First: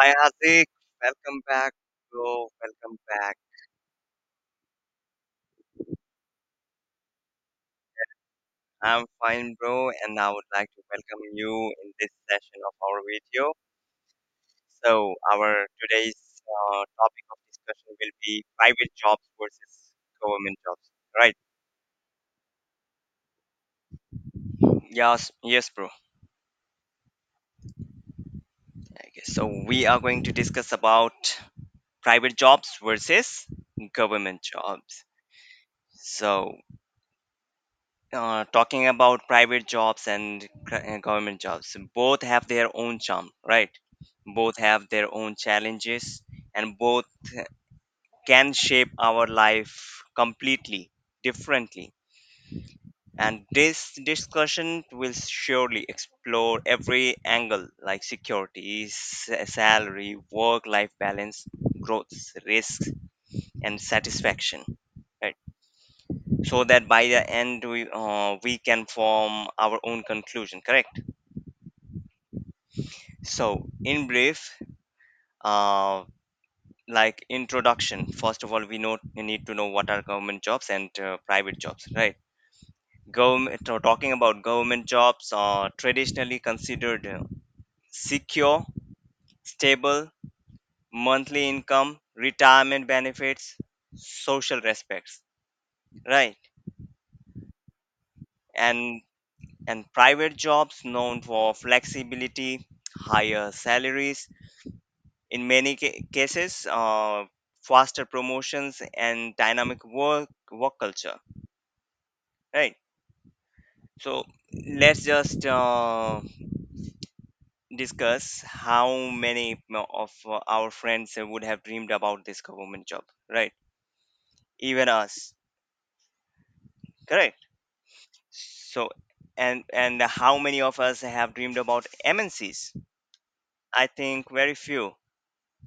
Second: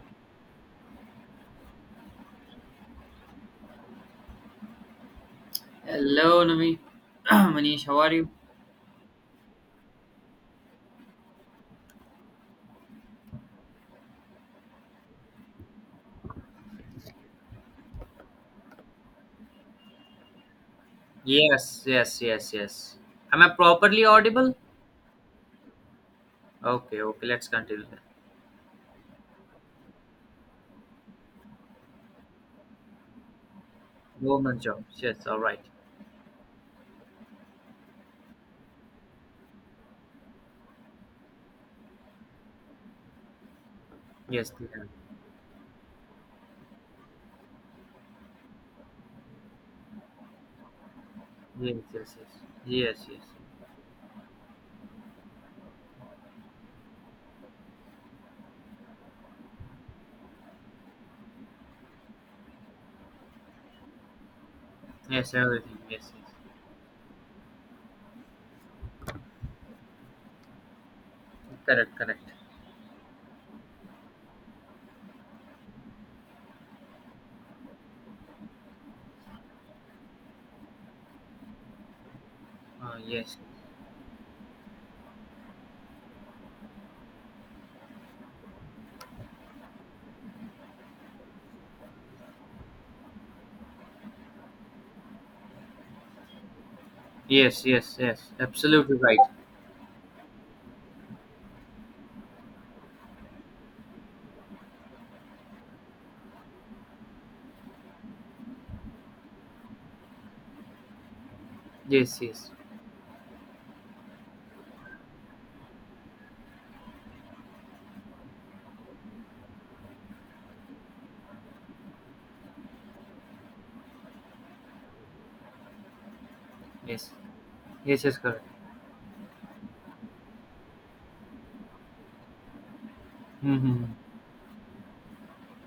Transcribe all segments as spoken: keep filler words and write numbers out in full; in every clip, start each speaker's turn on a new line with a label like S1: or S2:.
S1: Hi Azik, welcome back, bro. Welcome back.
S2: Hello, Nami. Manish, how are you?
S1: I'm fine, bro, and I would like to welcome you in this session of our video. So, our today's uh, topic of discussion will be private jobs versus government jobs, right?
S2: Yes, yes, yes, yes. Am I properly audible?
S1: Yes, yes, bro.
S2: Okay, okay, let's continue then.
S1: Okay, so we are going to discuss about private jobs versus government
S2: Government jobs,
S1: jobs.
S2: yes, all right.
S1: So, uh, talking about private jobs and gr- uh, government jobs, both have their own charm, right?
S2: Yes,
S1: Both
S2: they have.
S1: have their own challenges, and both can shape our life completely
S2: Yes,
S1: differently.
S2: yes, yes. Yes, yes.
S1: And this discussion will surely explore every angle like security, s- salary, work life balance, growth, risks and satisfaction,
S2: Yes,
S1: right?
S2: everything, yes, yes.
S1: So that by the end, we uh, we can form our own conclusion, correct?
S2: Correct, correct.
S1: So in brief, uh, like introduction, first of all, we know we need to know what are government jobs and uh, private jobs, right?
S2: Uh, yes.
S1: Government, so talking about government jobs, are traditionally considered uh, secure, stable, monthly income, retirement benefits, social respects, right?
S2: Yes, yes, yes. Absolutely
S1: and
S2: right.
S1: and private jobs known for flexibility, higher salaries. In many ca- cases, uh, faster promotions and dynamic work work culture,
S2: Yes, yes,
S1: right? So let's just uh, discuss how many mo- of uh, our friends would have dreamed about this government job, right? Even us,
S2: yes.
S1: correct?
S2: Yes, yes, correct.
S1: So and and how many of us have dreamed about M N Cs?
S2: Mm-hmm.
S1: I think very few.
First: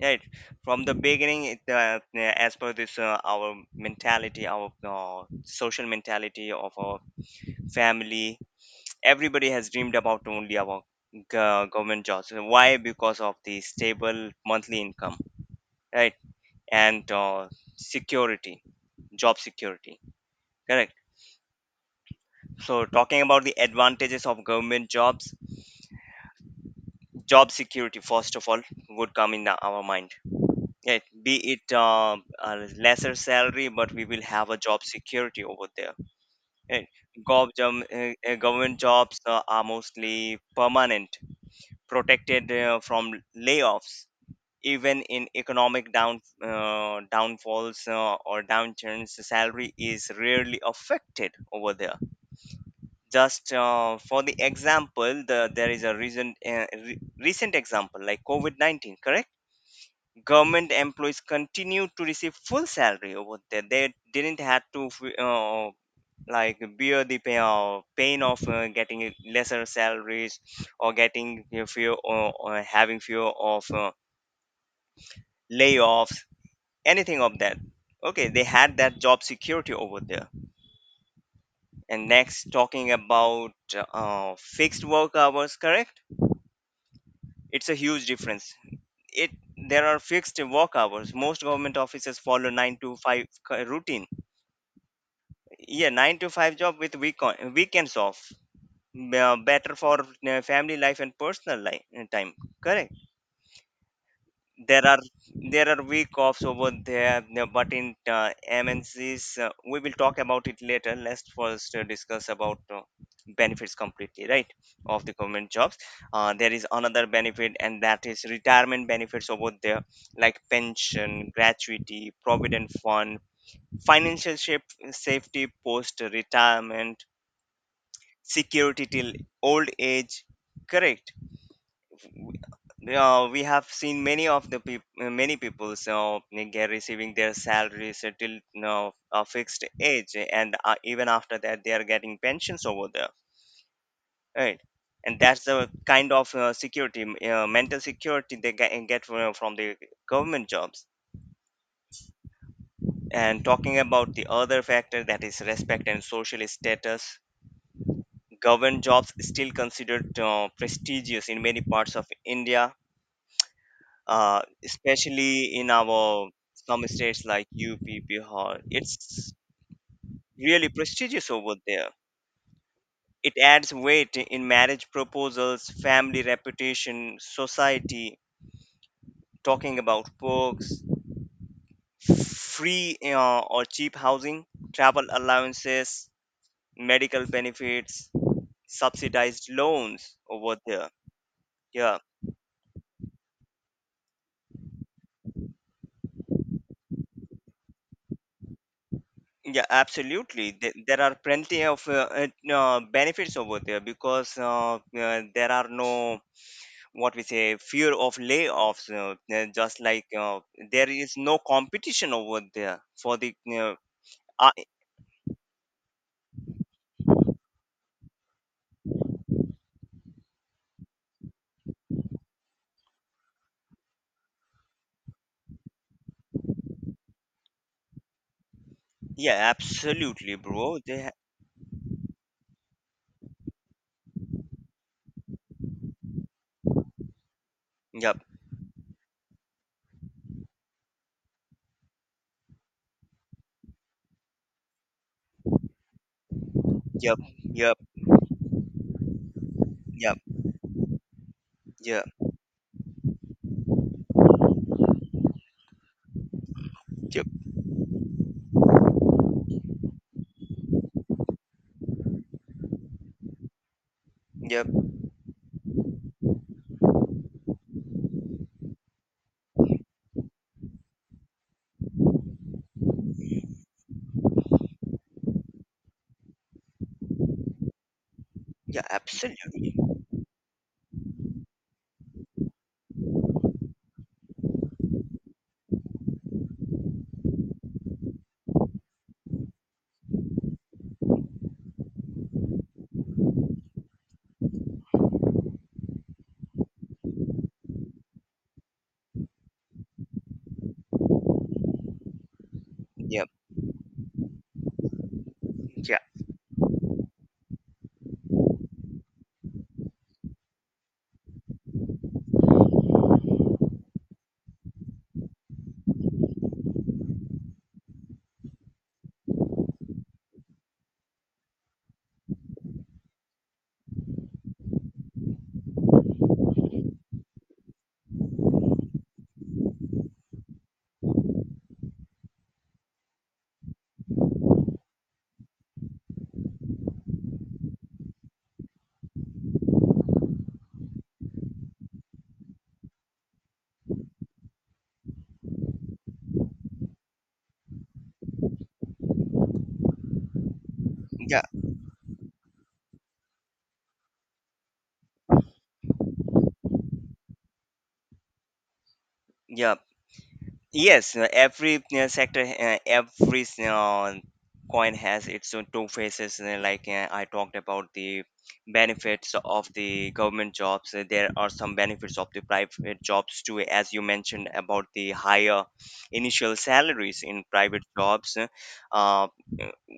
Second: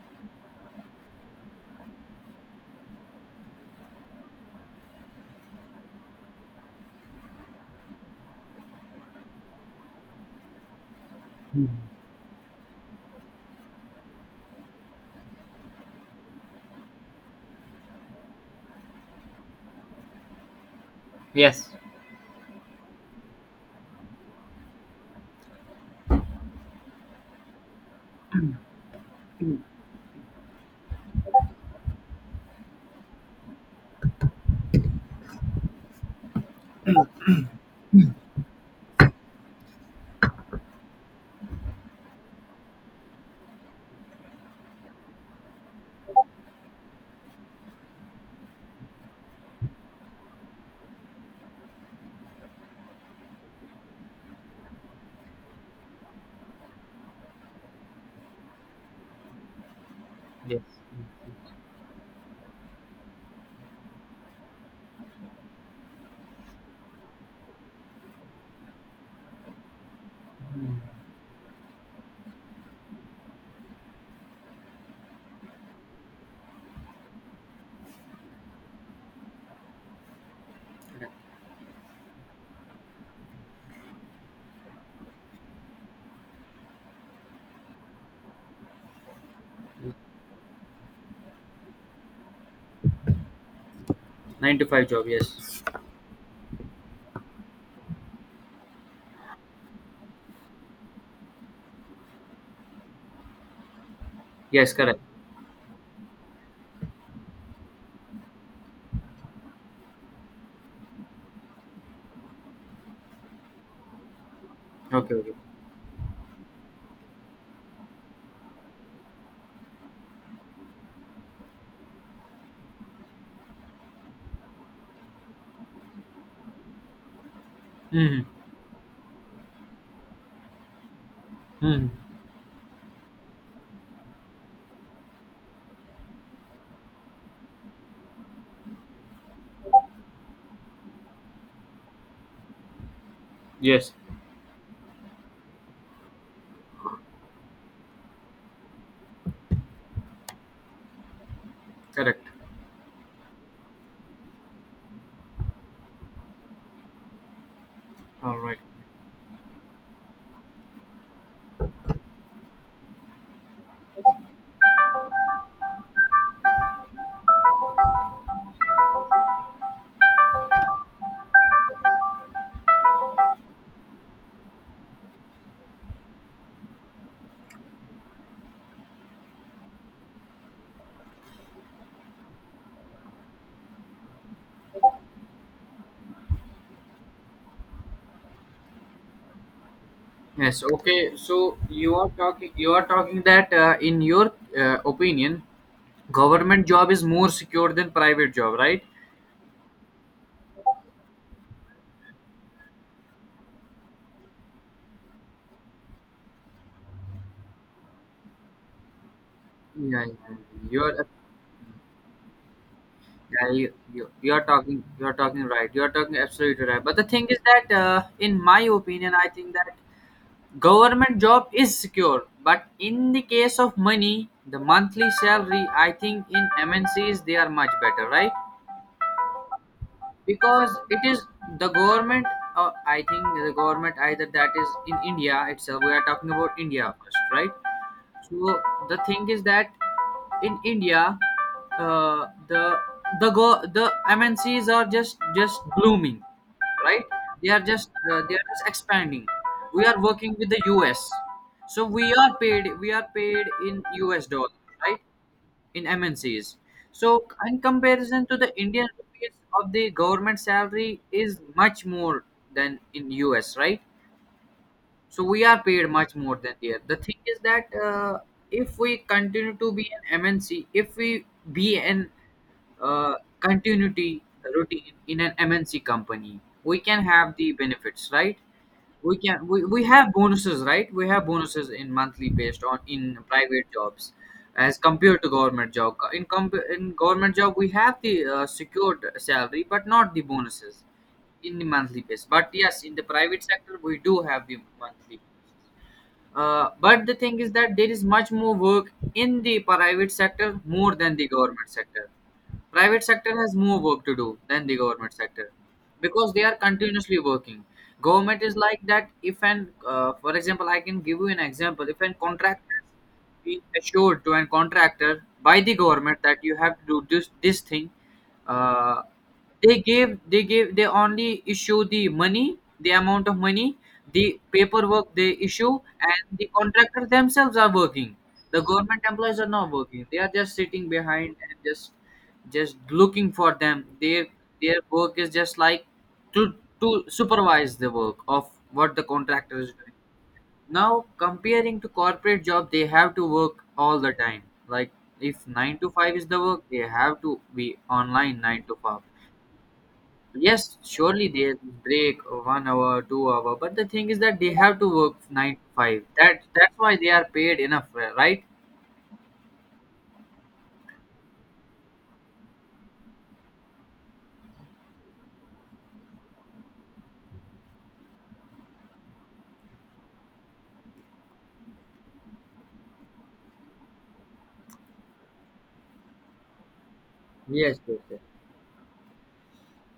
S1: Right. From the beginning, it, uh, uh, as per this, uh, our mentality, our uh, social mentality of our family, everybody has dreamed about only about go-
S2: Mm-hmm.
S1: government jobs. Why? Because of the stable monthly income, right? And uh, security, job security. Correct.
S2: Yes,
S1: So, talking about the advantages of government jobs, job security, first of all, would come in our mind. Yeah, be it uh, a lesser salary, but we will have a job security over there. And gov- um, uh, uh, government jobs uh, are mostly permanent, protected uh, from layoffs. Even in economic down uh, downfalls uh, or downturns, the salary is rarely affected over there. Just uh, for the example, the, there is a recent uh, re- recent example like COVID nineteen, correct?
S2: yes.
S1: Government employees continue to receive full salary over there. They didn't have to f- uh, like bear the pain, uh, pain of uh, getting a lesser salaries
S2: Mhm.
S1: or getting you know, or, or having fear of uh, layoffs, anything of that. Okay, they had that job security over there.
S2: Correct.
S1: And next, talking about uh, fixed work hours, correct? It's a huge difference. It There are fixed work hours. Most government offices follow nine to five ca- routine,
S2: nine to five job, yes.
S1: yeah. nine to five job with week weekends off, uh, better for uh, family life and personal life time, correct?
S2: Yes,
S1: there
S2: correct.
S1: are there are week offs over there, no, but in uh, M N Cs, uh, we will talk about it later. Let's first uh, discuss about uh, benefits completely, right, of the
S2: Okay, okay.
S1: government jobs. Uh, there is another benefit, and that is retirement benefits over there, like pension, gratuity, provident fund, financial shape, safety post retirement,
S2: Mm-hmm.
S1: security till old age, correct.
S2: hmm
S1: Uh, we have seen many of the peop- uh, many people so get receiving their salaries uh, till you know, a fixed age, and uh, even after that they are getting pensions over there,
S2: Yes,
S1: right. And that's the kind of uh, security, uh, mental security they get, get fro- from the government jobs.
S2: correct.
S1: And talking about the other factor, that is respect and social status.
S2: All right.
S1: Government jobs still considered uh, prestigious in many parts of India, uh, especially in our some states like U P, Bihar. It's really prestigious over there. It adds weight in marriage proposals, family reputation, society. Talking about perks, free uh, or cheap housing, travel allowances, medical benefits, subsidized loans over
S2: Yes.
S1: there.
S2: Okay. So you
S1: Yeah.
S2: are talking. You are talking that uh, in your uh, opinion, government job is more secure than private job, right?
S1: Yeah, absolutely. There there are plenty of uh, uh, uh, benefits over there, because uh, uh, there are no, what we say, fear of layoffs. Uh, uh, just like
S2: Yeah, yeah.
S1: uh,
S2: You
S1: there
S2: are.
S1: is no competition over there for the.
S2: Yeah, you,
S1: Uh,
S2: you, you are
S1: uh,
S2: talking. You are talking right. You are talking absolutely right. But the thing is that, uh, in my opinion, I think that government job is secure. But in the case of money, the monthly salary, I think in M N Cs they are much better, right?
S1: yeah, absolutely,
S2: Because
S1: bro.
S2: it
S1: They ha-
S2: is the government, uh, I think the government, either that is in India itself, we are talking about India first, right?
S1: yep,
S2: So the thing is that in India, uh, the the go the MNCs are just just blooming, right?
S1: yep,
S2: They are
S1: yep,
S2: just uh, they are just expanding. We are
S1: yep,
S2: working with the US. So
S1: yep,
S2: we are paid we are paid in US dollars, right, in M N Cs. So,
S1: yep,
S2: in comparison to the Indian rupees of the government salary is much more than in U S, right?
S1: yep.
S2: So we are paid much more than there. The thing is that uh, if we continue to be an M N C, if we be an uh, continuity routine in an M N C company, we can have the benefits, right?
S1: Yeah,
S2: we can we,
S1: absolutely.
S2: we have bonuses, right? We have bonuses in monthly based on in private jobs, as compared to government job. In comp- in government job we have the uh, secured salary but not the bonuses in the monthly base. But yes, in the private sector we do have the monthly bonuses. Uh, but the thing is that there is much more work in the private sector more than the government sector. Private
S1: Yep,
S2: sector has more work to do than the government sector
S1: yeah,
S2: because they are continuously working. Government is like that. If an, uh, For example, I can give you an example. If an contractor be assured to a contractor by the government that you have to do this this thing, uh, they gave they gave they only issue the money, the amount of money, the paperwork they issue, and the contractors themselves are working. The government employees are not working. They are just sitting behind and just just looking for them. Their their work is just like to to supervise the work of what the contractor is doing. Now comparing to corporate job, they have to work all the time. Like, if nine to five is the work, they have to be online nine to five. Yes, surely
S1: yeah,
S2: they break one hour, two hour, but the thing is that they have to work nine to five. That that's why they are paid enough, right?
S1: yeah. Yes, uh, every uh, sector, uh, every uh, coin has its own two faces. uh, Like uh, I talked about the benefits of the government jobs, uh, there are some benefits of the private jobs too, as you mentioned about the higher initial salaries in
S2: Yes,
S1: private
S2: yes, yes.
S1: jobs. Uh, uh,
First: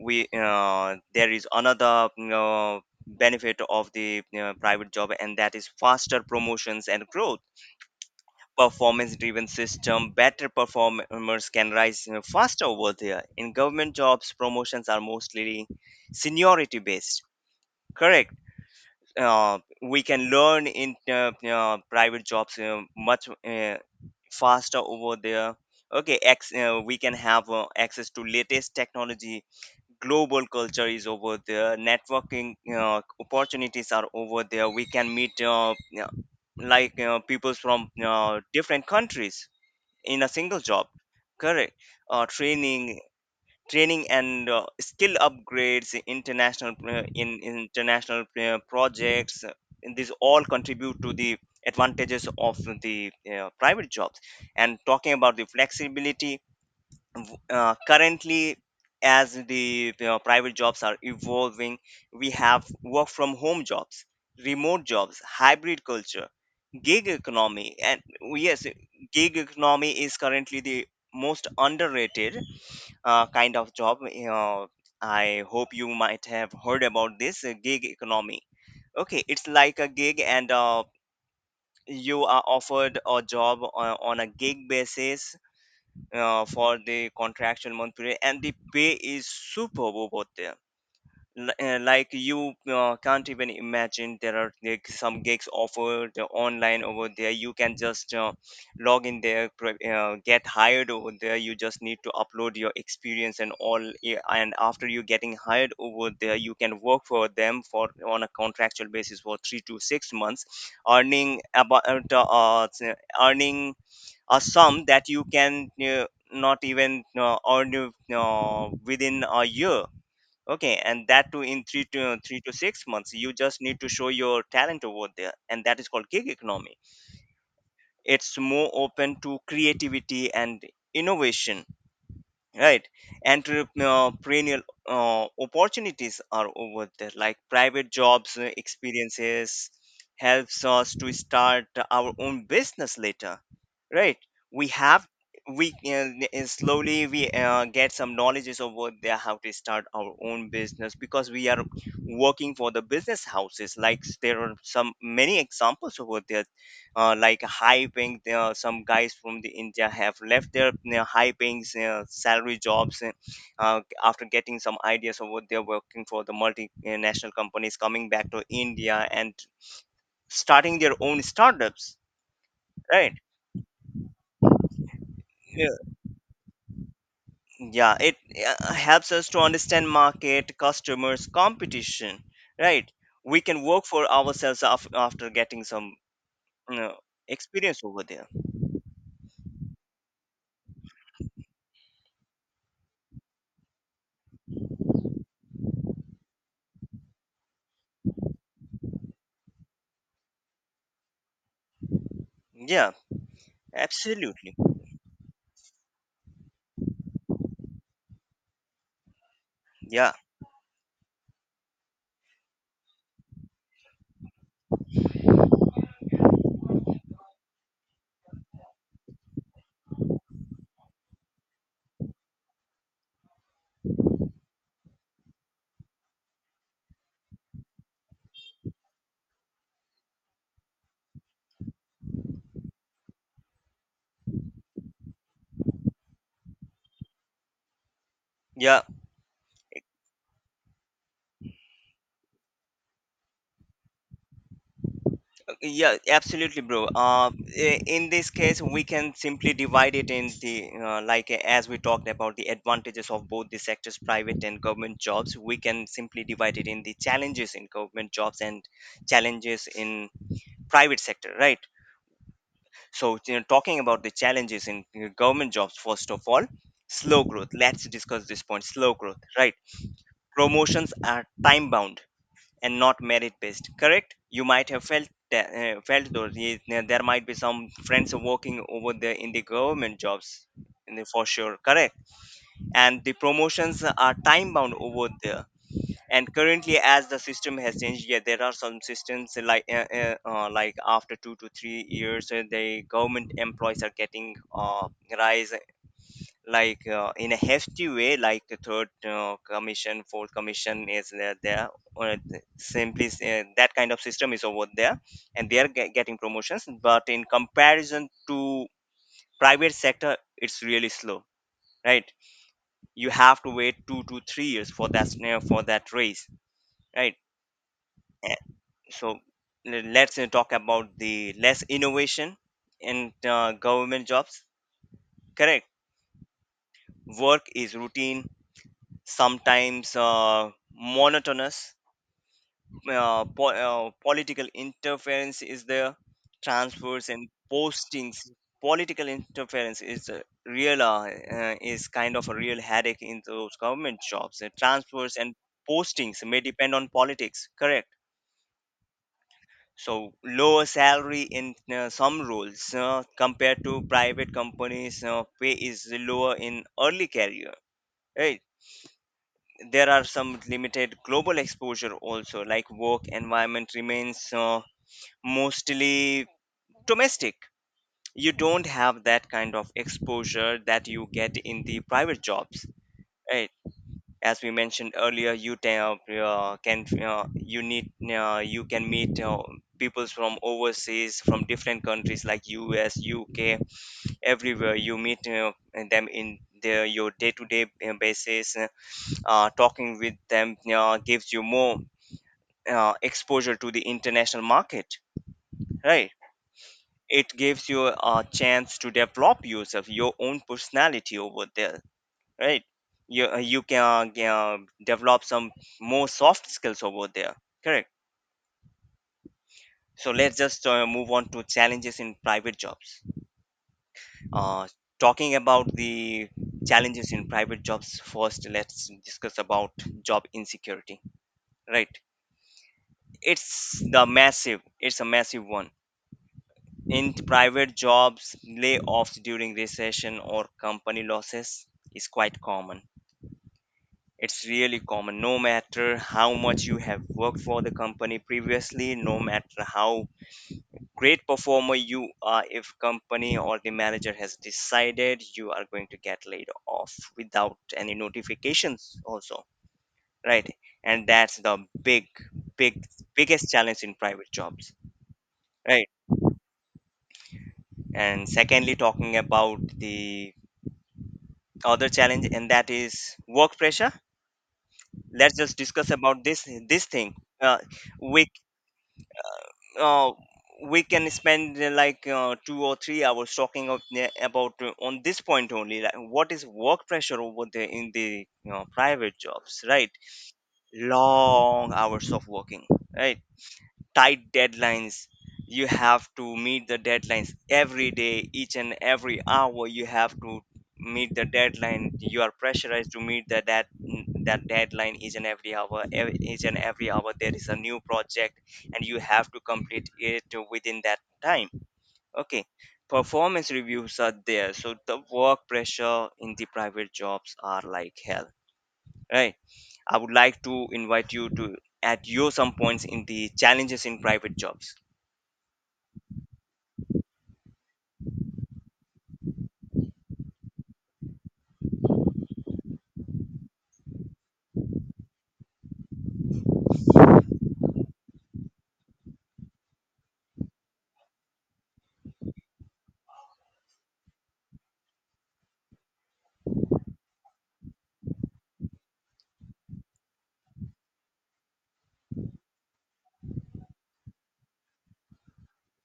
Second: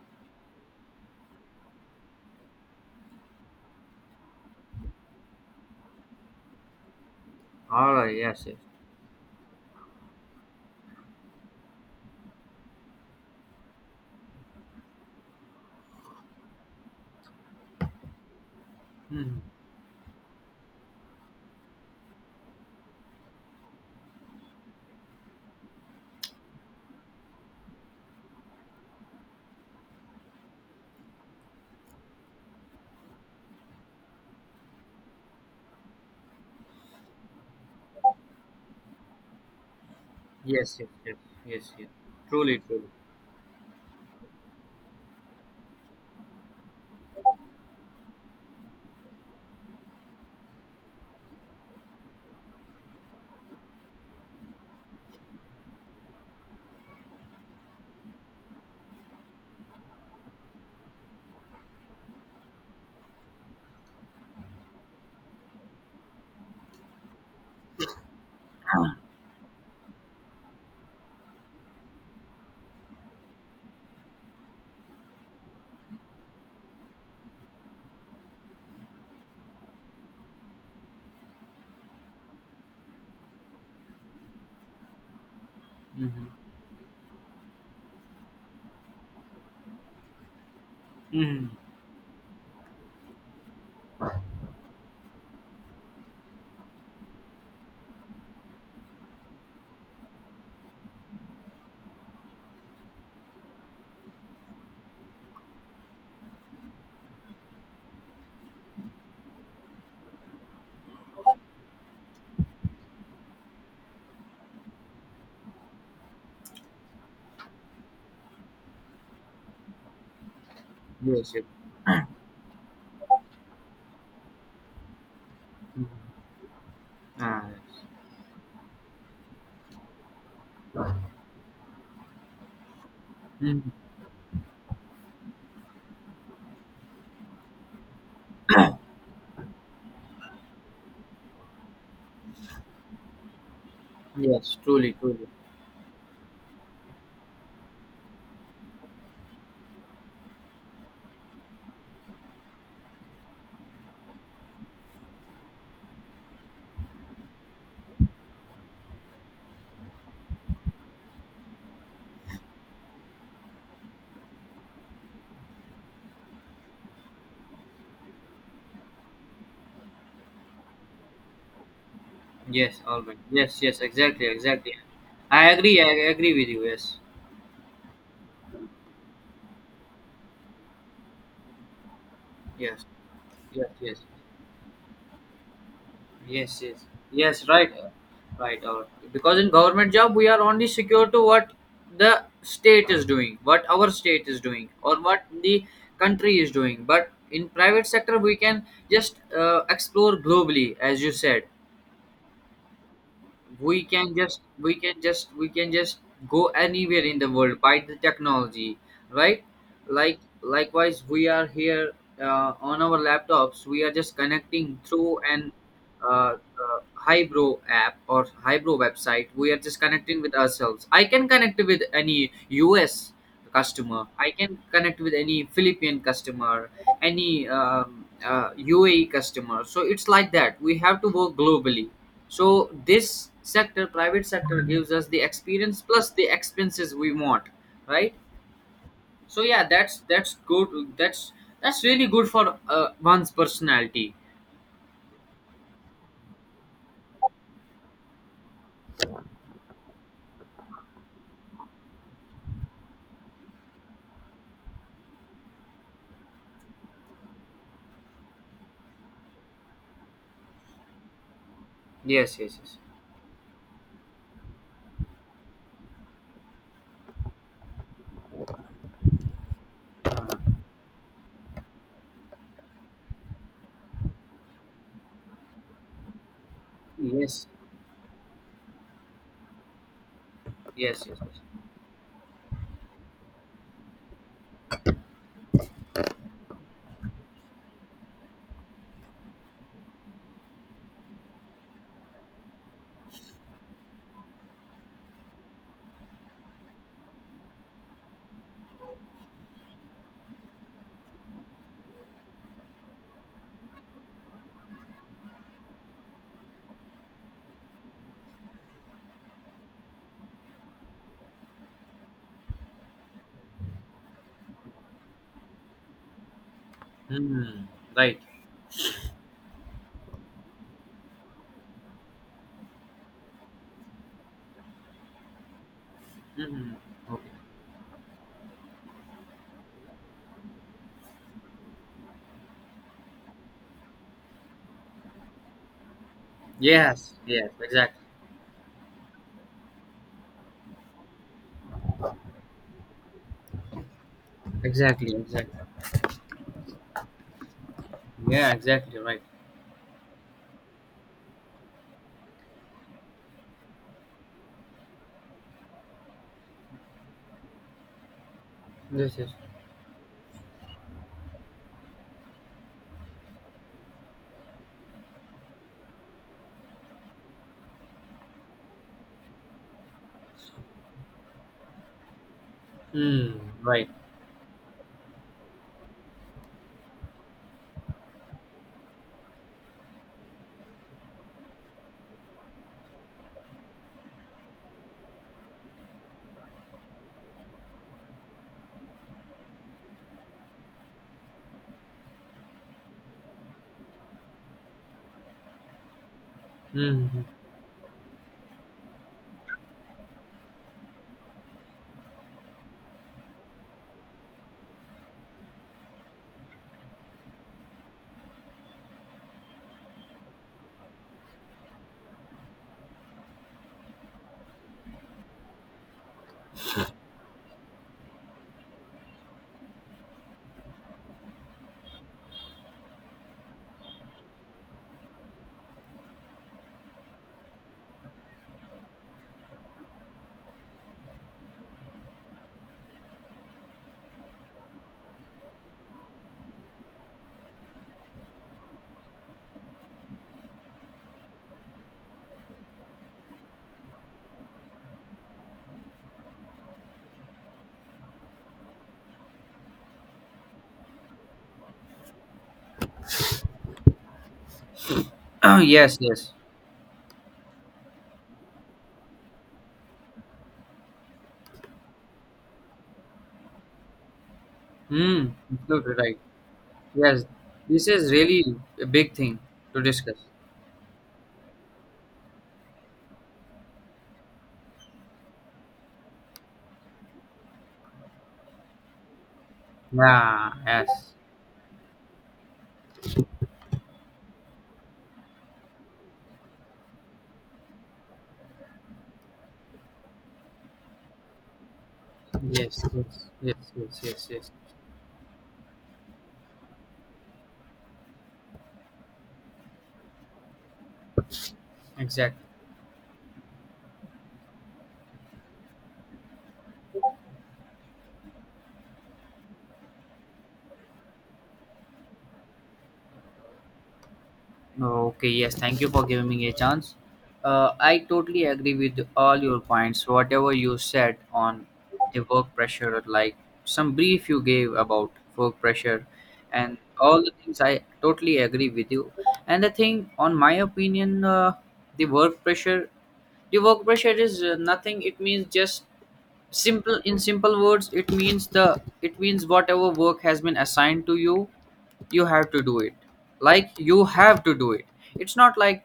S1: we uh, There is another you know, benefit of the you know, private job, and that is faster promotions and growth,
S2: All right. Yes, yes.
S1: performance driven system. Better performers can rise, you know, faster over there. In government jobs, promotions are mostly seniority based, correct.
S2: Hmm.
S1: Uh, we can learn in uh, uh, private jobs uh, much uh, faster over there. Okay, ex- uh, we can have uh, access to latest technology. Global culture is over there, networking uh, opportunities are over there, we can meet uh, yeah, like uh, people from uh, different countries in a single
S2: Yes,
S1: job,
S2: yes, yes, yes,
S1: correct.
S2: yes.
S1: uh,
S2: Truly, truly.
S1: training Training and uh, skill upgrades, international uh, in international uh, projects, uh, and these all contribute to the advantages of the uh, private jobs. And talking about the flexibility, w- uh, currently as the uh, private jobs are evolving, we have work from home jobs, remote jobs, hybrid culture, gig economy, and oh, yes, gig economy is currently the most underrated uh, kind of job. uh, I hope you might have heard about this uh, gig economy. Okay, it's like a gig, and uh, you are offered a job on, on a gig basis
S2: Mm-hmm.
S1: uh, for the contractual month period, and the pay is superb over there.
S2: Mm-hmm.
S1: Li- uh, like you uh, can't even imagine. There are like some gigs offered uh, online over there, you can just uh, log in there, pro- uh, get hired over there, you just need to upload your experience and all, yeah, and after you getting hired over there, you can work for them for on a contractual basis for three to six months, earning about uh, t- uh, s- earning a sum that you can uh, not even uh, earn uh, within a year. Okay, and
S2: Yes,
S1: that too
S2: yes.
S1: in three to three to six months. You just need to show your talent over there, and that is called gig
S2: Mm-hmm.
S1: economy.
S2: Ah, yes.
S1: It's more open to creativity and innovation, right,
S2: Mhm.
S1: entrepreneurial uh, opportunities are over there. Like private jobs uh, experiences helps us to start our own business later, right.
S2: Yes,
S1: We
S2: truly,
S1: have,
S2: truly.
S1: we can uh, slowly we uh, get some knowledges of what they, how to start our own business, because we are working for the business houses. Like there are some many examples over there, uh, like high paying, uh, some guys from the India have left their you know, high paying uh, salary jobs, uh, uh, after getting some ideas of what they're working for the multinational companies, coming back to India and starting their own startups,
S2: Yes,
S1: right.
S2: always. Yes, yes, exactly, exactly. I
S1: Yeah,
S2: agree, I agree with you. Yes,
S1: yeah, it uh, helps us to understand market, customers, competition,
S2: yes,
S1: right. We can
S2: yes,
S1: work
S2: yes,
S1: for ourselves af- after getting some
S2: yes,
S1: you
S2: yes,
S1: know,
S2: yes, right,
S1: experience
S2: uh,
S1: over there.
S2: right. All right. Because in government job, we are only secure to what the state is doing, what our state is doing, or what the country is doing. But in private sector, we can just uh, explore globally, as you said.
S1: Yeah,
S2: We can just
S1: absolutely.
S2: we can just we can just go anywhere in the world by the technology, right?
S1: Yeah,
S2: Like likewise, we are here uh, on our laptops. We are just connecting through an uh, uh, hybro app or hybro website. We are just connecting with ourselves. I can connect with any US customer. I can connect with any Philippine customer, any um, uh, UAE customer. So it's like that we have to work globally. So this sector, private sector, gives us the experience plus the expenses we want, right?
S1: yeah.
S2: So yeah, that's that's good. That's that's really good for uh, one's personality.
S1: Yeah, absolutely, bro. Uh, i- in this case, we can simply divide it in the uh, like uh, as we talked about the advantages of both the sectors, private and government jobs. We can simply divide it in the challenges in government jobs and challenges in private sector, right?
S2: Yes, yes, yes,
S1: So, you know, talking about the challenges in uh, government jobs, first of all, slow growth. Let's discuss this point. Slow growth, right? Promotions are time bound and not merit based, correct? You might have felt that, uh, felt those Ye- there might be
S2: yes,
S1: some friends working over there in the government jobs in
S2: yes,
S1: the,
S2: yes.
S1: for
S2: Yes.
S1: sure, correct. And the promotions are time bound over there. And currently as the system has changed, yeah, there are some systems like, uh, uh, uh, like after two to three years, uh, the government employees are getting, uh, rise, like, uh, in a hasty way, like the third, uh, commission, fourth commission is there, there or th- simply s- uh, that kind of system is over there. And they are ge- getting promotions, but in comparison to private sector it's really slow, right? You have to wait two to three years for that snare, for that race, right?
S2: Hmm. Right.
S1: Eh, so le- let's, uh, talk about the less innovation in, uh, government jobs, correct.
S2: Hmm. Okay.
S1: Work is routine, sometimes uh, monotonous. Uh, po- uh, political interference is there, transfers
S2: Yes.
S1: and
S2: Yes. Exactly.
S1: postings. Political interference is a real uh, uh, is kind of a real headache in those government jobs. Uh,
S2: Exactly.
S1: transfers and
S2: Exactly.
S1: postings may depend on politics, correct.
S2: Yeah. Exactly. Right.
S1: So lower salary in, uh, some roles, uh, compared to private companies, uh, pay is lower in early career, right?
S2: Yes. Yes.
S1: There are some limited global exposure also, like work environment remains, uh, mostly domestic. You don't have that kind of exposure that you get in the private jobs,
S2: Hmm.
S1: right?
S2: Right.
S1: As we mentioned earlier, you ta- uh, can uh, you need uh, you can meet, uh, people from overseas from different countries like US, UK, everywhere. You meet, uh, them in their, your day-to-day, uh, basis. Uh, talking with them, uh, gives you more, uh, exposure to the international market, right?
S2: Hmm.
S1: It gives you a chance to develop yourself, your own personality over there, right? You, uh, you can, uh, develop some more soft skills over there, correct. So let's just, uh, move on to challenges in private jobs. uh, Talking about the challenges in private jobs, first let's discuss about job insecurity, right? It's the massive it's a massive one. In private jobs, layoffs during recession or company losses is quite common. It's really common. No matter how much you have worked for the company previously, no matter how great performer you are, if company or the manager has decided, you are going to get laid off without any notifications also, right? And that's the big, big, biggest challenge in private jobs, right?
S2: Yes. Yes.
S1: And secondly, talking about the other challenge, and that is work pressure.
S2: Hmm.
S1: Let's just discuss
S2: Absolutely right.
S1: about this this thing.
S2: Yes.
S1: uh,
S2: This is
S1: we
S2: really a big thing to
S1: uh,
S2: discuss.
S1: we can spend, uh, like, uh, two or three hours talking of, yeah, about, uh, on this point only, like what is work pressure over there in the, you know, private jobs, right?
S2: Yeah, yes.
S1: Long hours of working, right? Tight deadlines. You have to meet the deadlines every day, each and every hour. You have to meet the deadline. You are
S2: Yes,
S1: pressurized to meet
S2: yes,
S1: the
S2: yes,
S1: that
S2: yes, yes,
S1: that
S2: yes.
S1: deadline each and every hour. Ev- each and every hour there is a new project, and you have to complete it within that time.
S2: Exactly.
S1: Okay, performance reviews are there. So the work pressure in the private jobs are like hell, right? I would like to invite you to at your some points in the challenges in private jobs.
S2: Okay, yes, thank you for giving me a chance. Uh, I totally agree with all your points, whatever you said on the work pressure, like some brief you gave about work pressure and all the things. I totally agree with you. And the thing, on my opinion, uh, the work pressure the work pressure is uh, nothing. It means just simple, in simple words, it means the it means whatever work has been assigned to you, you have to do it. Like, you have to do it. It's not like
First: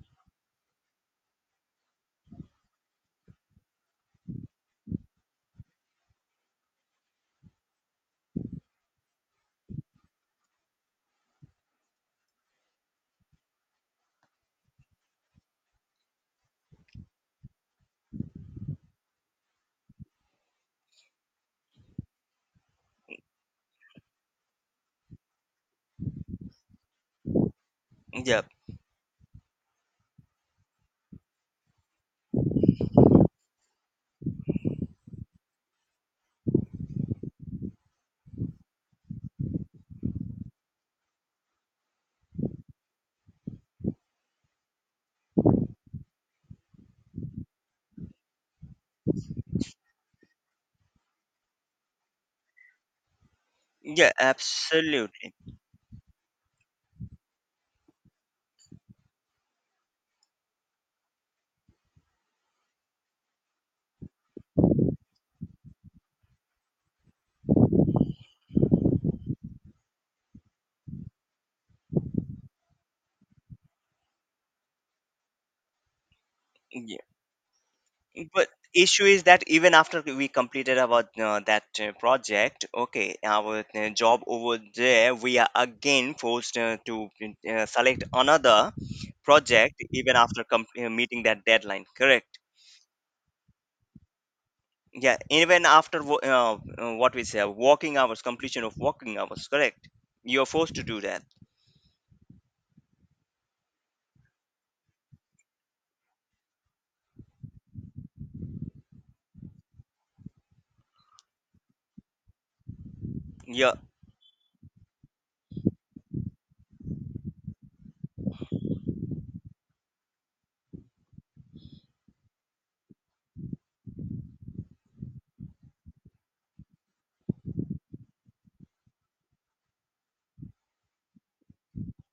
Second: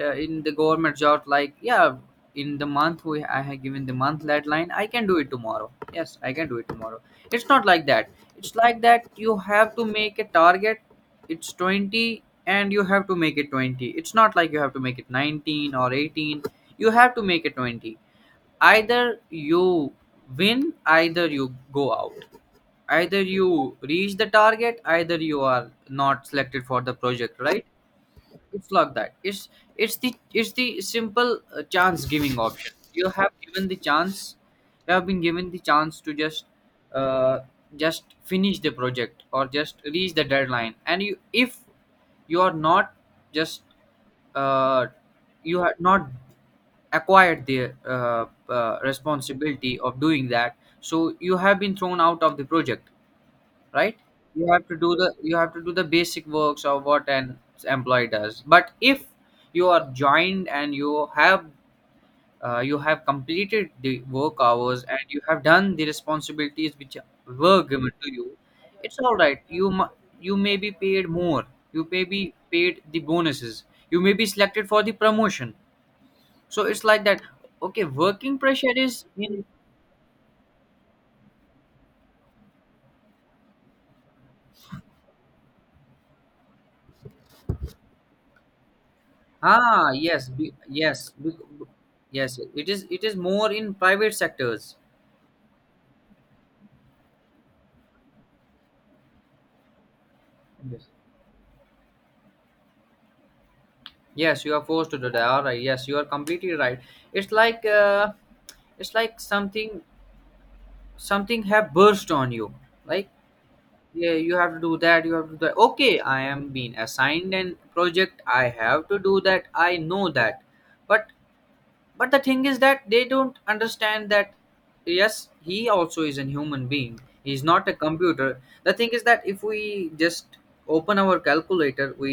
S2: uh, in the government job. Like, yeah, in the month, we I have given the month deadline, I can do it tomorrow. Yes, I can do it tomorrow. It's not like that. It's like that you have to make a target. It's twenty, and you have to make it twenty. It's not like you have to make it nineteen or eighteen. You have to make it twenty. Either you win, either you go out, either you reach the target, either you are not selected for the project, right?
S1: Yeah,
S2: It's like that. It's it's the it's the simple uh, chance giving option. You have given the chance you have been given the chance to just uh, just finish the project or just reach the deadline, and you if you are not just, uh, you have not acquired the uh, uh, responsibility of doing that, so you have been thrown out of the project, right?
S1: yeah,
S2: you have to do the
S1: absolutely.
S2: you have to do the basic works of what an employee does, but if you are joined and you have uh, you have completed the work hours, and you have done the responsibilities which were given to you, it's all right. You mu- you may be paid more. You may be paid the bonuses. You may be selected for the promotion. So it's
S1: Yeah.
S2: like that. Okay, working
S1: But
S2: pressure
S1: issue
S2: is
S1: is
S2: in.
S1: that even after we completed about, uh, that, uh, project, okay, our, uh, job over there, we are again forced, uh, to, uh, select another project,
S2: Ah,
S1: even
S2: yes,
S1: after
S2: be,
S1: com- uh,
S2: yes,
S1: meeting
S2: be,
S1: that deadline, correct.
S2: yes. It is. It is more in private sectors.
S1: Yeah, even after wo- uh, uh, what we say, working hours, completion of working hours, correct. You're forced to
S2: Yes.
S1: do that.
S2: Yes, you are forced to do that. All right. Yes, you are completely right. It's like uh, it's like something something have burst on you. Like,
S1: Yeah,
S2: yeah, you have to do that. You have to do that. Okay, I am being assigned an project. I have to do that. I know that, but but the thing is that they don't understand that, yes, he also is a human being. He's not a computer. The thing is that if we just open our calculator, we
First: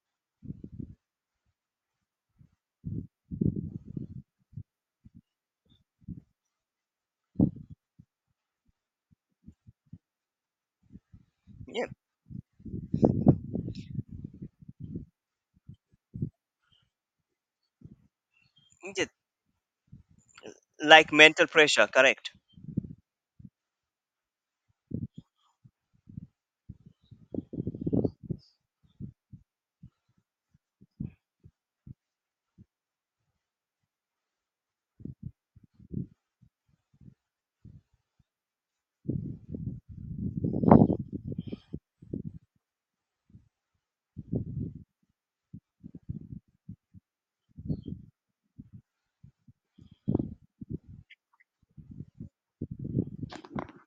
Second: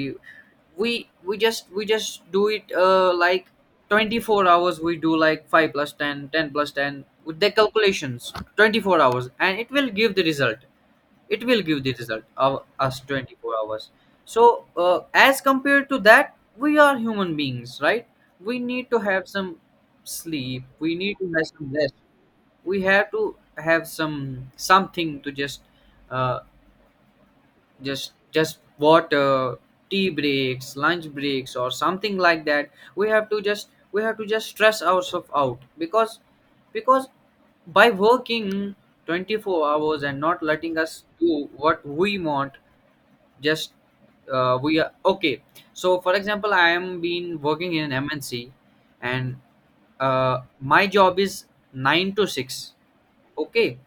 S2: we we just we just do it uh, like twenty-four hours. We do like five plus ten, ten plus ten with the calculations twenty-four hours, and it will give the result It will give
S1: yeah,
S2: the result of us twenty-four hours. So uh, as compared to that, we are human beings, right? We need to
S1: yeah.
S2: have some sleep. We
S1: Like
S2: need to have
S1: mental
S2: some
S1: pressure,
S2: rest.
S1: correct.
S2: We have to have some something to just uh, just just water, tea breaks, lunch breaks, or something like that. We have to just we have to just stress ourselves out, because because by working twenty-four hours and not letting us do what we want. Just uh, We are okay. So for example, I am been working in an MNC, and uh, my job is nine to six. Okay,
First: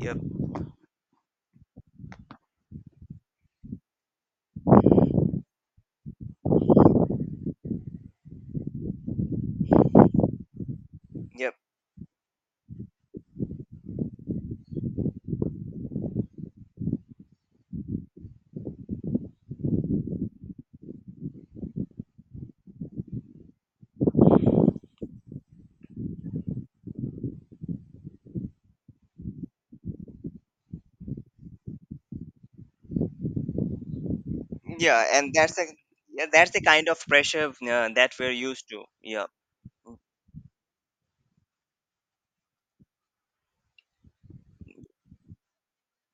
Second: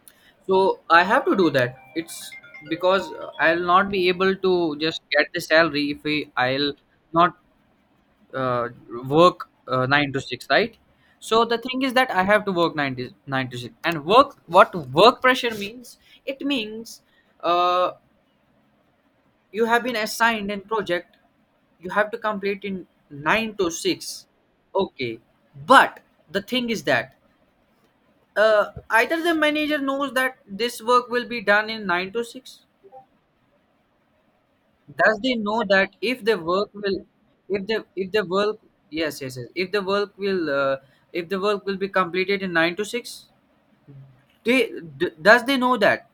S1: Yep.
S2: so I have to do that. It's because uh, I'll not be able to just get the salary if we, I'll not uh, work uh, nine to six, right? So
S1: Yep.
S2: the thing is that I have to work nine to, nine to six, and work, what work pressure means. It means uh, you have been assigned a project, you have to complete in nine to six. Okay, but the thing is that uh, either the manager knows that this work will be done in nine to six.
S1: Yeah,
S2: Does
S1: and
S2: they
S1: that's
S2: know
S1: a,
S2: that if
S1: yeah,
S2: the
S1: that's the
S2: work
S1: kind
S2: will
S1: of pressure,
S2: if the
S1: uh,
S2: if
S1: that
S2: the
S1: we're
S2: work,
S1: used to.
S2: yes,
S1: Yeah,
S2: yes, yes, if the work will, uh, if the work will be completed in nine to six? they d- does they know that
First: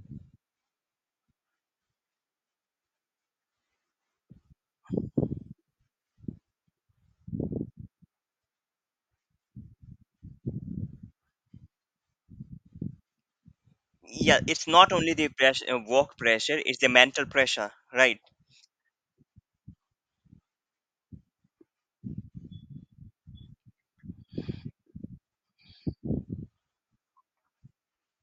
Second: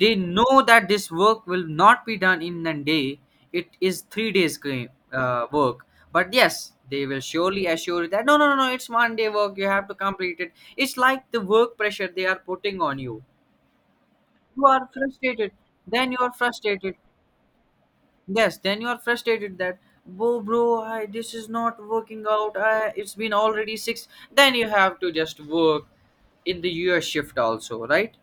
S2: they know that this work will not be done in a day. It is three days ga- uh, work, but yes, they will surely assure you that no, no, no, no, it's one day work, you have to complete it. It's like the work pressure they are putting on You,
S1: yeah.
S2: you
S1: It's
S2: are
S1: not only the
S2: frustrated.
S1: pressure, uh,
S2: Then you
S1: work
S2: are
S1: pressure; it's the
S2: frustrated.
S1: mental pressure, right?
S2: Yes, then you are frustrated that, whoa, bro, I, this is not working out. I, it's been already six. Then you have to just work in the U S shift also, right?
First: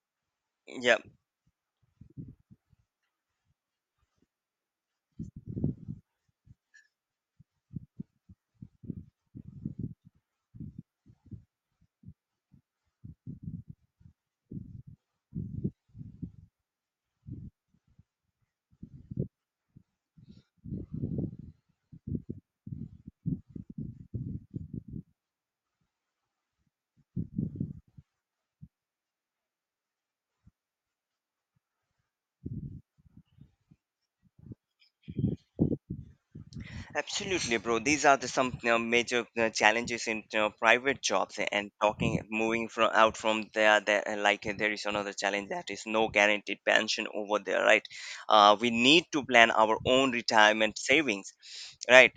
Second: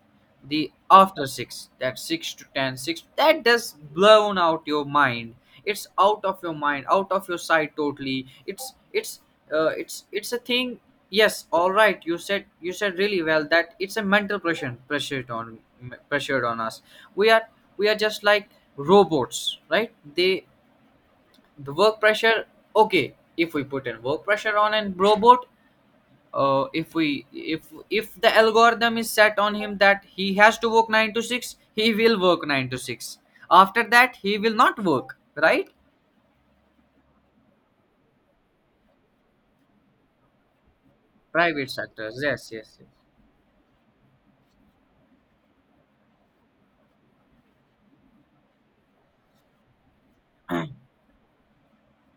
S2: The
S1: Yeah,
S2: after six, that six to ten, six, that does blown out your mind. It's out of your mind, out of your sight totally. It's it's uh, it's it's a thing. Yes, all right. You said you said really well that it's a mental pressure, pressured on pressured on us. We are we are just like robots, right? They the work pressure. Okay, if we put in work pressure on a robot, uh, if we if if the algorithm is set on him that he has to work nine to six, he will work nine to six. After that, he will not work, right?
S1: absolutely, bro. These are the some, you know, major, uh, challenges in, you know, private jobs, a-
S2: Private
S1: and
S2: sectors.
S1: talking
S2: Yes,
S1: moving
S2: yes, yes.
S1: from out from there. There, uh, like, uh, there is another challenge, that is no guaranteed pension over there, right? Uh, we need to plan our own retirement savings, right?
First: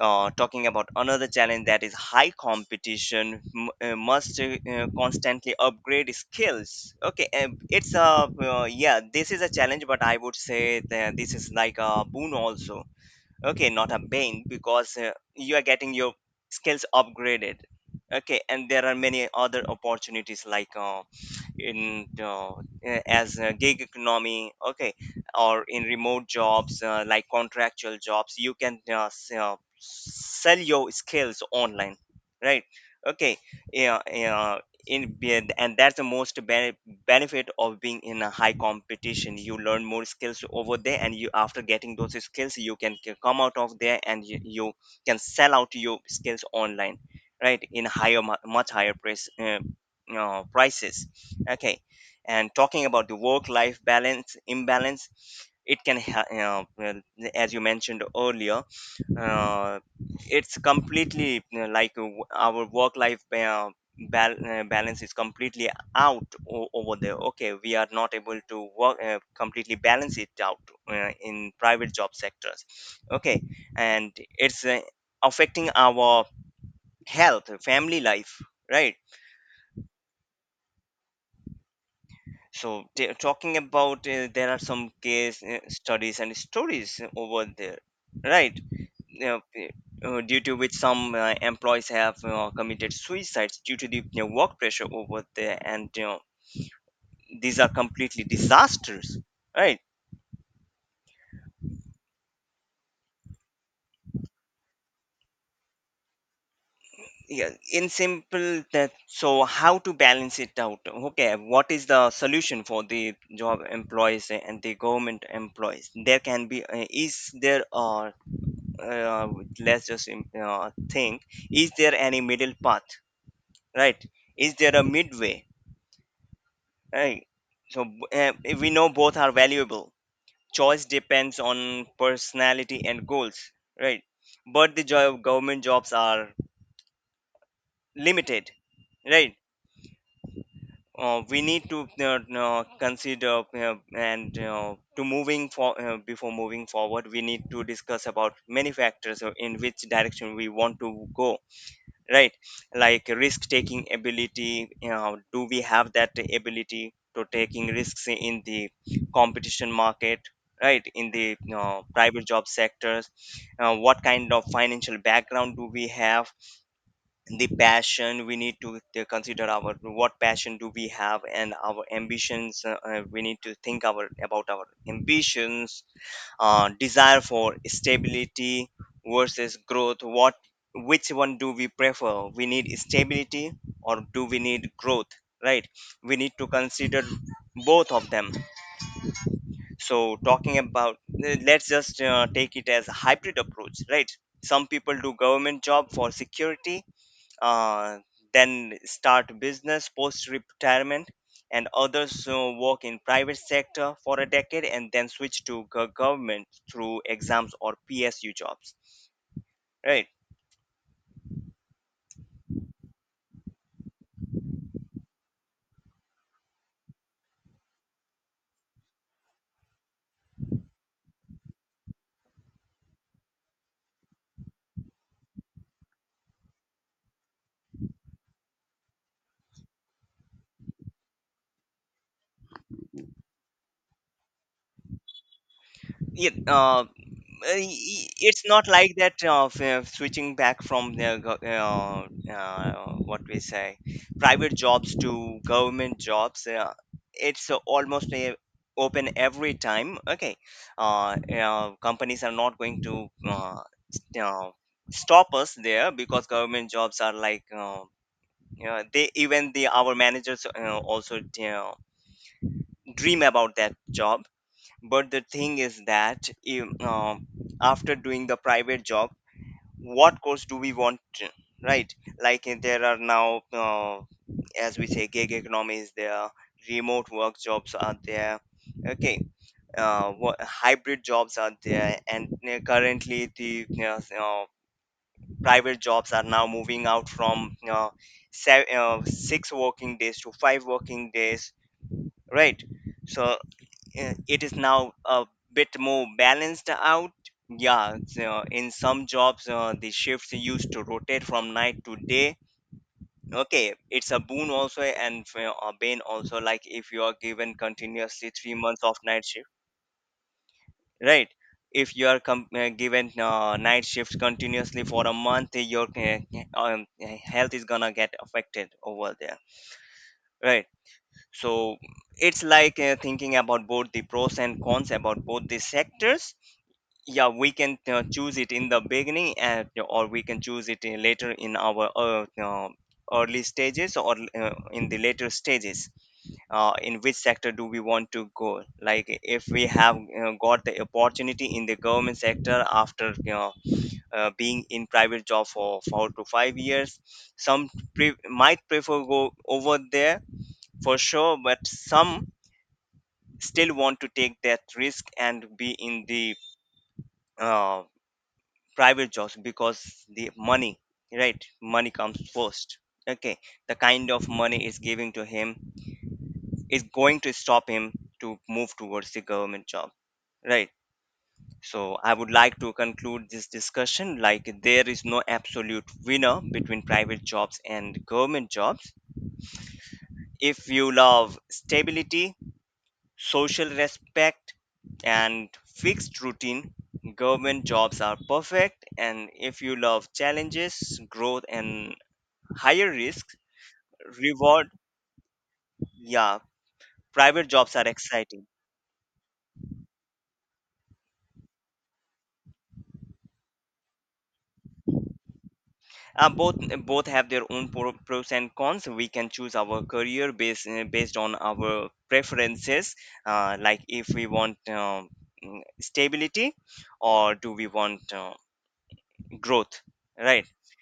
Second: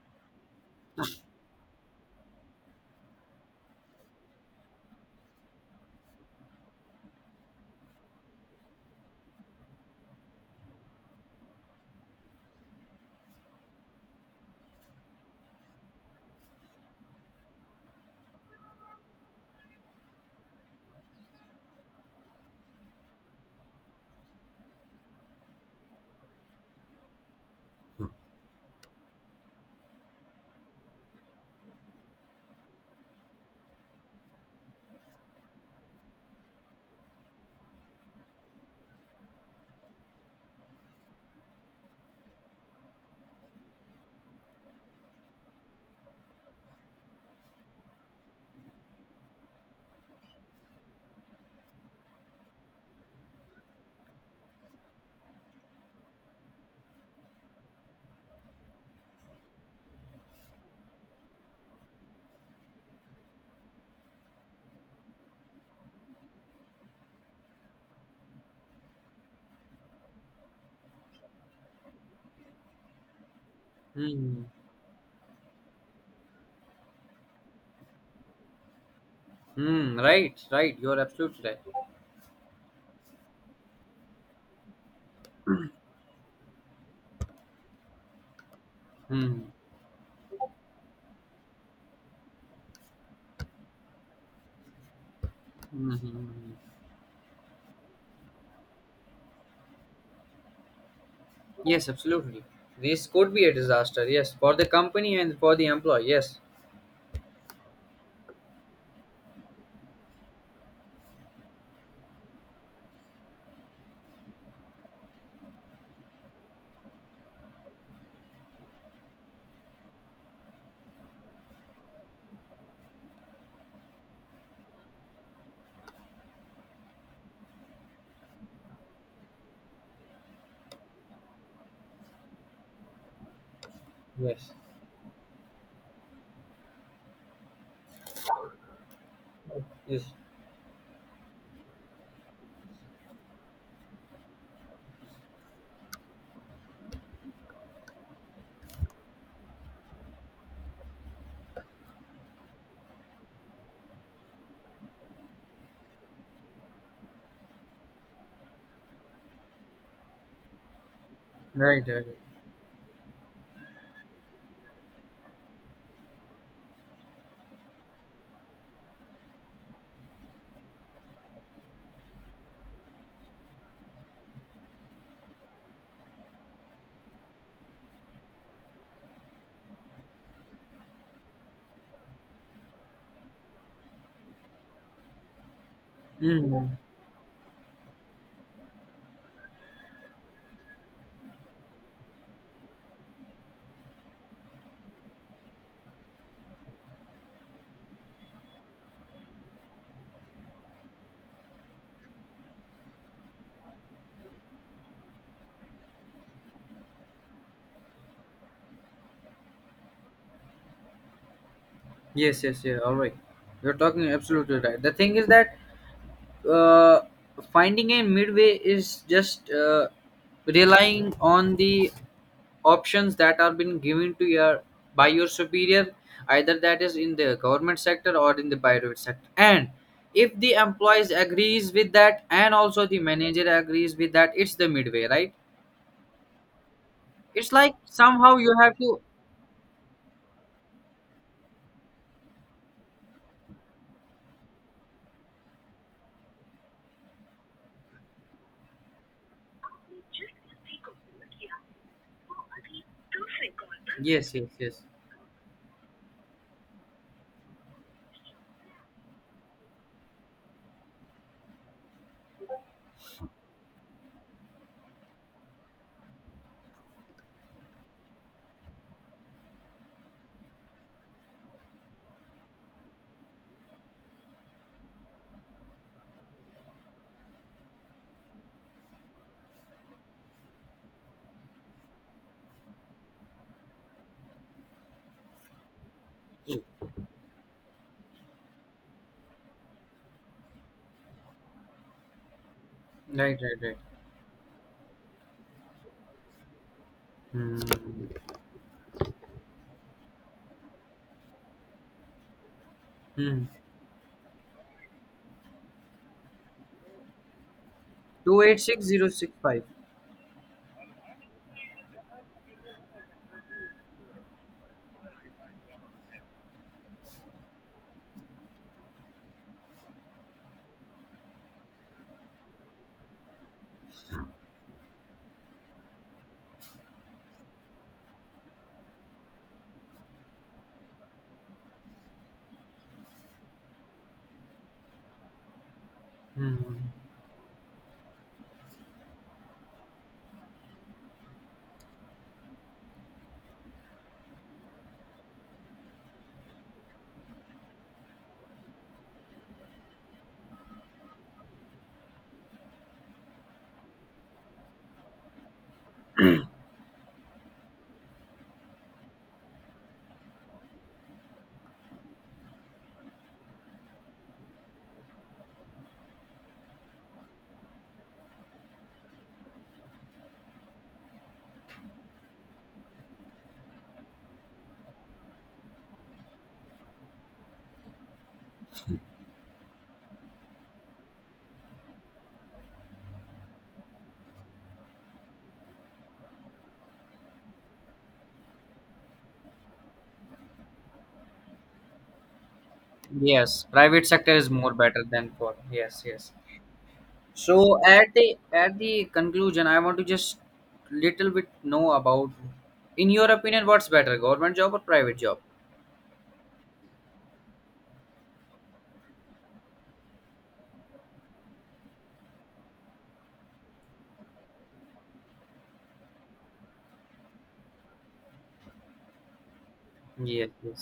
S1: uh, Talking about another challenge, that is high competition, m- uh, must, uh, uh, constantly upgrade skills. Okay, um, it's a, uh, yeah, this is a challenge, but I would say that this is like a boon also. Okay, not a bane, because, uh, you are getting your skills upgraded. Okay, and there are many other opportunities like, uh, in uh, as a gig economy, okay, or in remote jobs, uh, like contractual jobs. You can, uh, s- uh, sell your skills online, right? Okay, yeah, yeah. In be- and that's the most bene- benefit of being in a high competition. You learn more skills over there, and you, after getting those skills, you can c- come out of there, and you, you can sell out your skills online, right? In higher mu- much higher price, uh, uh, prices. Okay, and talking about the work life balance imbalance, it can ha- you know, well, as you mentioned earlier, uh, it's completely, you know, like, uh, w- our work life, uh, bal- uh, balance is completely out o- over there. Okay, we are not able to work, uh, completely balance it out, uh, in private job sectors. Okay, and
S2: Hmm.
S1: it's, uh, affecting our health, family life, right?
S2: Hmm. Right. Right. You are absolutely right.
S1: So t- talking about, uh, there are some case, uh, studies and stories over there, right? Now,
S2: Hmm.
S1: uh, due to which some, uh, employees have, uh, committed suicides due to the, you know, work pressure over there, and, you know,
S2: Mhm.
S1: these are completely disasters, right?
S2: Yes, absolutely. This could be a disaster. Yes, for the company and for the employee. Yes,
S1: Yeah, in simple that, so how to balance it out? Okay, what is the solution for the job employees and the government employees? There can be, uh, is there a, uh, let's just im- uh, think, is there any middle path, right? Is there a midway, right? So, uh, we know both are valuable. Choice depends on personality and goals, right?
S2: yes,
S1: But the joy of government jobs are limited, right?
S2: yes.
S1: Uh, we need to, uh, uh, consider, uh, and uh, to moving for uh, before moving forward we need to discuss about many factors, uh, in which direction we want to go, right? Like risk taking ability. You know, do we have that ability to taking risks in the competition market, right? In the, you
S2: Right,
S1: know,
S2: right, right.
S1: private job sectors. Uh, what kind of financial background do we have? The passion, we need to, uh, consider our, what passion do we have? And our ambitions, uh, uh, we need to think our about our ambitions. Uh, desire for stability versus growth. What, which one do we prefer? We need stability, or do we need growth, right? We need to
S2: Mhm.
S1: consider both of them. So, talking about, let's just, uh, take it as a hybrid approach, right? Some people do government job for security, uh, then start business post retirement. And others, uh, work in private sector for a decade, and then switch to go- government through exams or PSU jobs, right?
S2: Yes, yes, yeah. All right. You're talking absolutely right. The thing is that uh, finding a midway is just uh, relying on the options that are been given to your by your superior, either that is in the government sector or in the private sector, and if the employees agrees with that and also the manager agrees with that, it's the midway, right?
S1: Yeah, uh,
S2: It's like
S1: i-
S2: somehow
S1: it's
S2: you
S1: not
S2: have
S1: like
S2: to,
S1: that of, uh, switching back from the go- uh, uh, what we say, private jobs to government jobs, uh, it's, uh, almost, uh, open every time. Okay, uh, uh, companies are not going to, uh, s-
S2: yes, yes,
S1: uh,
S2: yes,
S1: stop us there, because government jobs are like, uh, you know, they, even the our managers, uh, also, you know, dream about that job. But the thing is that im- um after doing the private job, what course do we want, right? Like, eh, there are now, uh, as we say, gig economy is there, remote work jobs are there. Okay, uh, what, hybrid jobs are there, and eh, currently the, you know, s- uh, private jobs are now moving out from, uh, seven, uh, six working days to five working days, right? So,
S2: right, right, right.
S1: uh, it is now a bit more balanced out.
S2: Hmm.
S1: Yeah, so in some jobs, uh, the shifts used to rotate from night to day.
S2: Hmm.
S1: Okay, it's a boon also, and, uh, a bane also. Like if you are given continuously three months of night shift,
S2: two eight six zero six five.
S1: right? If you are com- uh, given, uh, night shifts continuously for a month, your, uh, um, health is gonna get affected over there, right? So it's like, uh, thinking about both the pros and cons about both the sectors, yeah, we can, uh, choose it in the beginning, and, or we can choose it in later in our, uh, uh, early stages, or, uh, in the later stages,
S2: Hmm.
S1: uh, in which sector do we want to go. Like if we have, uh, got the opportunity in the government sector after, you know, uh, being in private job for four to five years, some pre- might prefer go over there for sure. But some still want to take that risk and be in the, uh, private jobs, because the money, right? Money comes first. Okay, the kind of money is giving to him is going to stop him to move towards the government job, right? So I would like to conclude this discussion. Like, there is no absolute winner between private jobs and government jobs. If you love stability, social respect, and fixed routine, government jobs are perfect. And if you love challenges, growth, and higher risk
S2: Yes, private sector is
S1: reward,
S2: more better than, for, yes, yes.
S1: yeah, private jobs
S2: So
S1: are
S2: at the
S1: exciting.
S2: at the conclusion, I want to just little bit know about, in your opinion, what's better, government job or private job?
S1: Uh, both, both have their own pro- pros and cons. We can choose our career based uh, based on our preferences, uh, like if we want, um, mm, stability, or do we want, uh, growth, right?
S2: Yes, yes.